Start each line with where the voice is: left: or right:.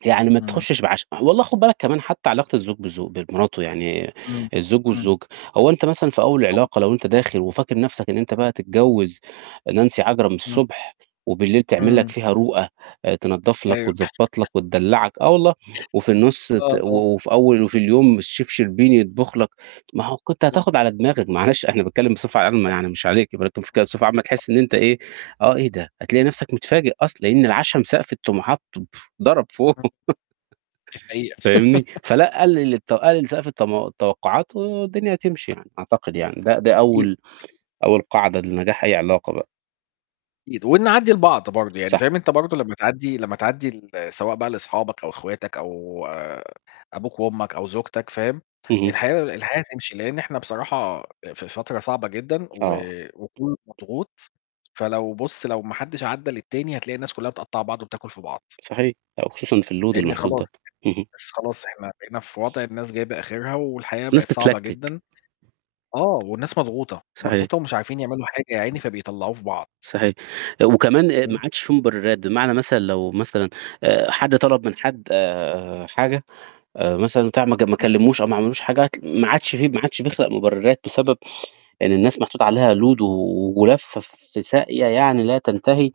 right: يعني ما
left: إمم.
right: تخشش بعشم والله خُد بالك كمان حتى علاقة الزوج بالزوج بمراته يعني
left: إمم.
right: الزوج
left: إمم.
right: والزوجة، هو أنت مثلًا في أول
left: طَب
right: العلاقة لو أنت داخِل وفاكر نَفْسك إن أنت بقى هتتجوّز نانسي عجرم
left: [unintelligible]
right: الصبح وبالليل تعمل لك
left: إمم.
right: فيها رُؤَة آآ تنضف لك
left: أيوه..
right: وتضبط لك وتدلّعك آه، الله وفي النُص ت
left: آه،
right: و
left: آه.
right: و وفي أول وفي اليوم الchef شربيني يطبخ لك ما هو كنت
left: أيوه.
right: هتاخُد على دماغك، معلش أنا باتكلّم بصفة عامة يعني مش عليك ولكن بفكرة صفة عامّة تحس إن أنت إيه، آه، إيه ده هتلاقي نَفْسك مُتفاجئ أصلًا لإن العشم سقْف الطموحات بف ضرب فوق
left: إمم. دي حقيقة
right: فاهمني؟ فلأ، قلِّل الت قلِّل سقْف التم التوقعات والدنيا هتمشي يعني أعتقد يعني ده ده
left: أكيد.
right: أول
left: أكي
right: أول قاعدة لنجاح أي علاقة بقى.
left: أكيد، ونعدّي لبعض برضه يعني
right: صح.
left: فاهم أنت برضه لمّا تعدّي لمّا تعدّي ل سواء بقى لأصحابك أو إخواتك أو أبوك وأمك أو زوجتك فاهم؟
right: اهم.
left: الحياة الحياة هتمشي لإن إحنا بصراحة آآ في فترة صعبة جدًا و
right: آه.
left: وكلّه مضغوط فلو بُص لو ما حدش عدّي للتاني هتلاقي الناس كلّها بتقطّع بعض وبتاكُل في بعض.
right: صحيح لأ، وخصوصًا في الload اللي
left: لإن
right: محطوط
left: خلاص
right: ده. اهم.
left: بس خلاص إحنا بقينا في وضع الناس جايبة آخِرها والحياة
right: في ناس
left: بقت صعبة
right: بتتلكك.
left: جدًا. آه، والناس مضغوطة،
right: صحيح.
left: مضغوطة ومش عارفين يعملوا حاجة يا عيني فبيطلّعوه في بعض.
right: صحيح آآ وكمان آآ ما
left: إمم.
right: عادش في مُبرّرات بمعنى مثلًا لو مثلًا آآ حد طلب من حد آآ حاجة آآ مثلًا بتاع ما ج ما
left: إمم.
right: كلّموش أو ما عملّوش حاجة هتل ما عادش في ما عادش بيخلق مُبرّرات بسبب إن الناس محطوط عليها load و و ولافّه في سايقة يعني لا تنتهي،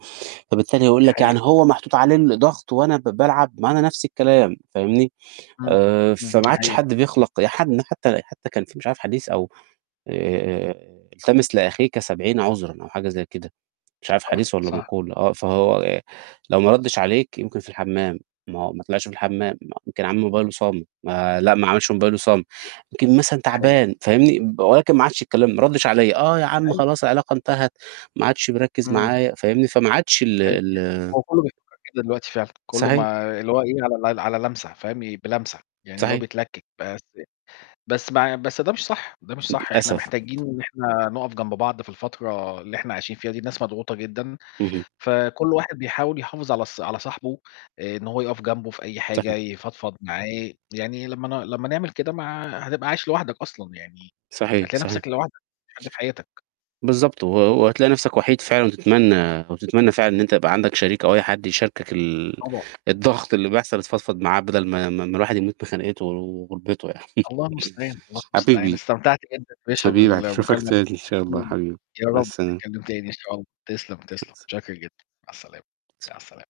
right: فبالتالي هيقول
left: دي
right: لك،
left: حقيقة..
right: يعني هو محطوط عليه الضغط وأنا ب بالعب ما هو أنا نَفْس الكلام فاهمني،
left: إمم.
right: آآ
left: إمم،
right: فما
left: دي
right: عادش
left: حقيقة.
right: حد بيخلق يا حن حتى حتى كان في مش عارف حديث أو آآ آآ آآ التمس لأخيك 70 عُذرًا أو حاجة زي كده مش عارف
left: صح،
right: حديث والّا
left: صح.
right: مَقولة آه، فهو ي لو ما ردّش عليك يمكن في الحمام ما ما طلعش في الحمام ما يمكن عامل موبايله صامت ما لأ، ما عملش موبايله صامت،
left: دي
right: يمكن مثلًا
left: دي حقيقة.
right: تعبان فاهمني، ب ولكن ما عادش كلّمني، ما ردّش عليّا آه، يا عم
left: أي
right: خلاص العلاقة انتهت ما عادش بيركّز
left: إمم.
right: معايا فاهمني فما عادش ال
left: أيوه [unintelligible]
right: ال
left: هو كلّه بيفكّر كده دلوقتي فعلًا كلّه
right: صحي
left: ما اللي هو إيه على ل على لمسة فاهم ي بلمسة يعني اللي هو
right: صحي
left: بيتلّكك بس ي بس مع بس ده مش صح ده مش صح، إحنا
right: للأسف..
left: محتاجين إن إحنا نقَف جنب بعض في الفترة اللي إحنا عايشين فيها دي الناس مضغوطة جدًا،
right: اهم.
left: فكل واحد بيحاول يحافظ على ص على صاحبه آآ إن هو يقَف جنبه في أي حاجة،
right: صحي
left: يفضفض معاه ي يعني لمّا ن لمّا نعمل كده ما ع هتبقى عايش لوحدك أصلًا يعني
right: صحيح،
left: هتلاقي
right: صحيح.
left: نَفْسك لوحدك، ما فيش حد في حياتك.
right: بالضبط و وهتلاقي نَفْسك وحيد فعلًا وتتمنى وتتمنى فعلًا إن أنت تبقى عندك شريك أو أي حد يشاركك ال
left: [unintelligible]
right: الضغط اللي بيحصل تفضفض معاه بدل ما ما ما الواحد يموت بخانقته ور وغُربته يعني.
left: الله المستعان، الله المستعان.
right: حبيبي،
left: استمتعت جدًا يا باشا
right: حبيبي هاشوفك
left: بالمكالمة
right: تاني إن شاء الله
left: بتاعتنا
right: يا
left: دي
right: حبيبي
left: يا
right: مع
left: رب
right: السلامة.
left: نتكلّم تاني إن شاء ال تسلَم،
right: مع
left: تسلَم
right: السلامه.
left: مُتشكّر جدًا، مع السلامة
right: س
left: مع السلامة.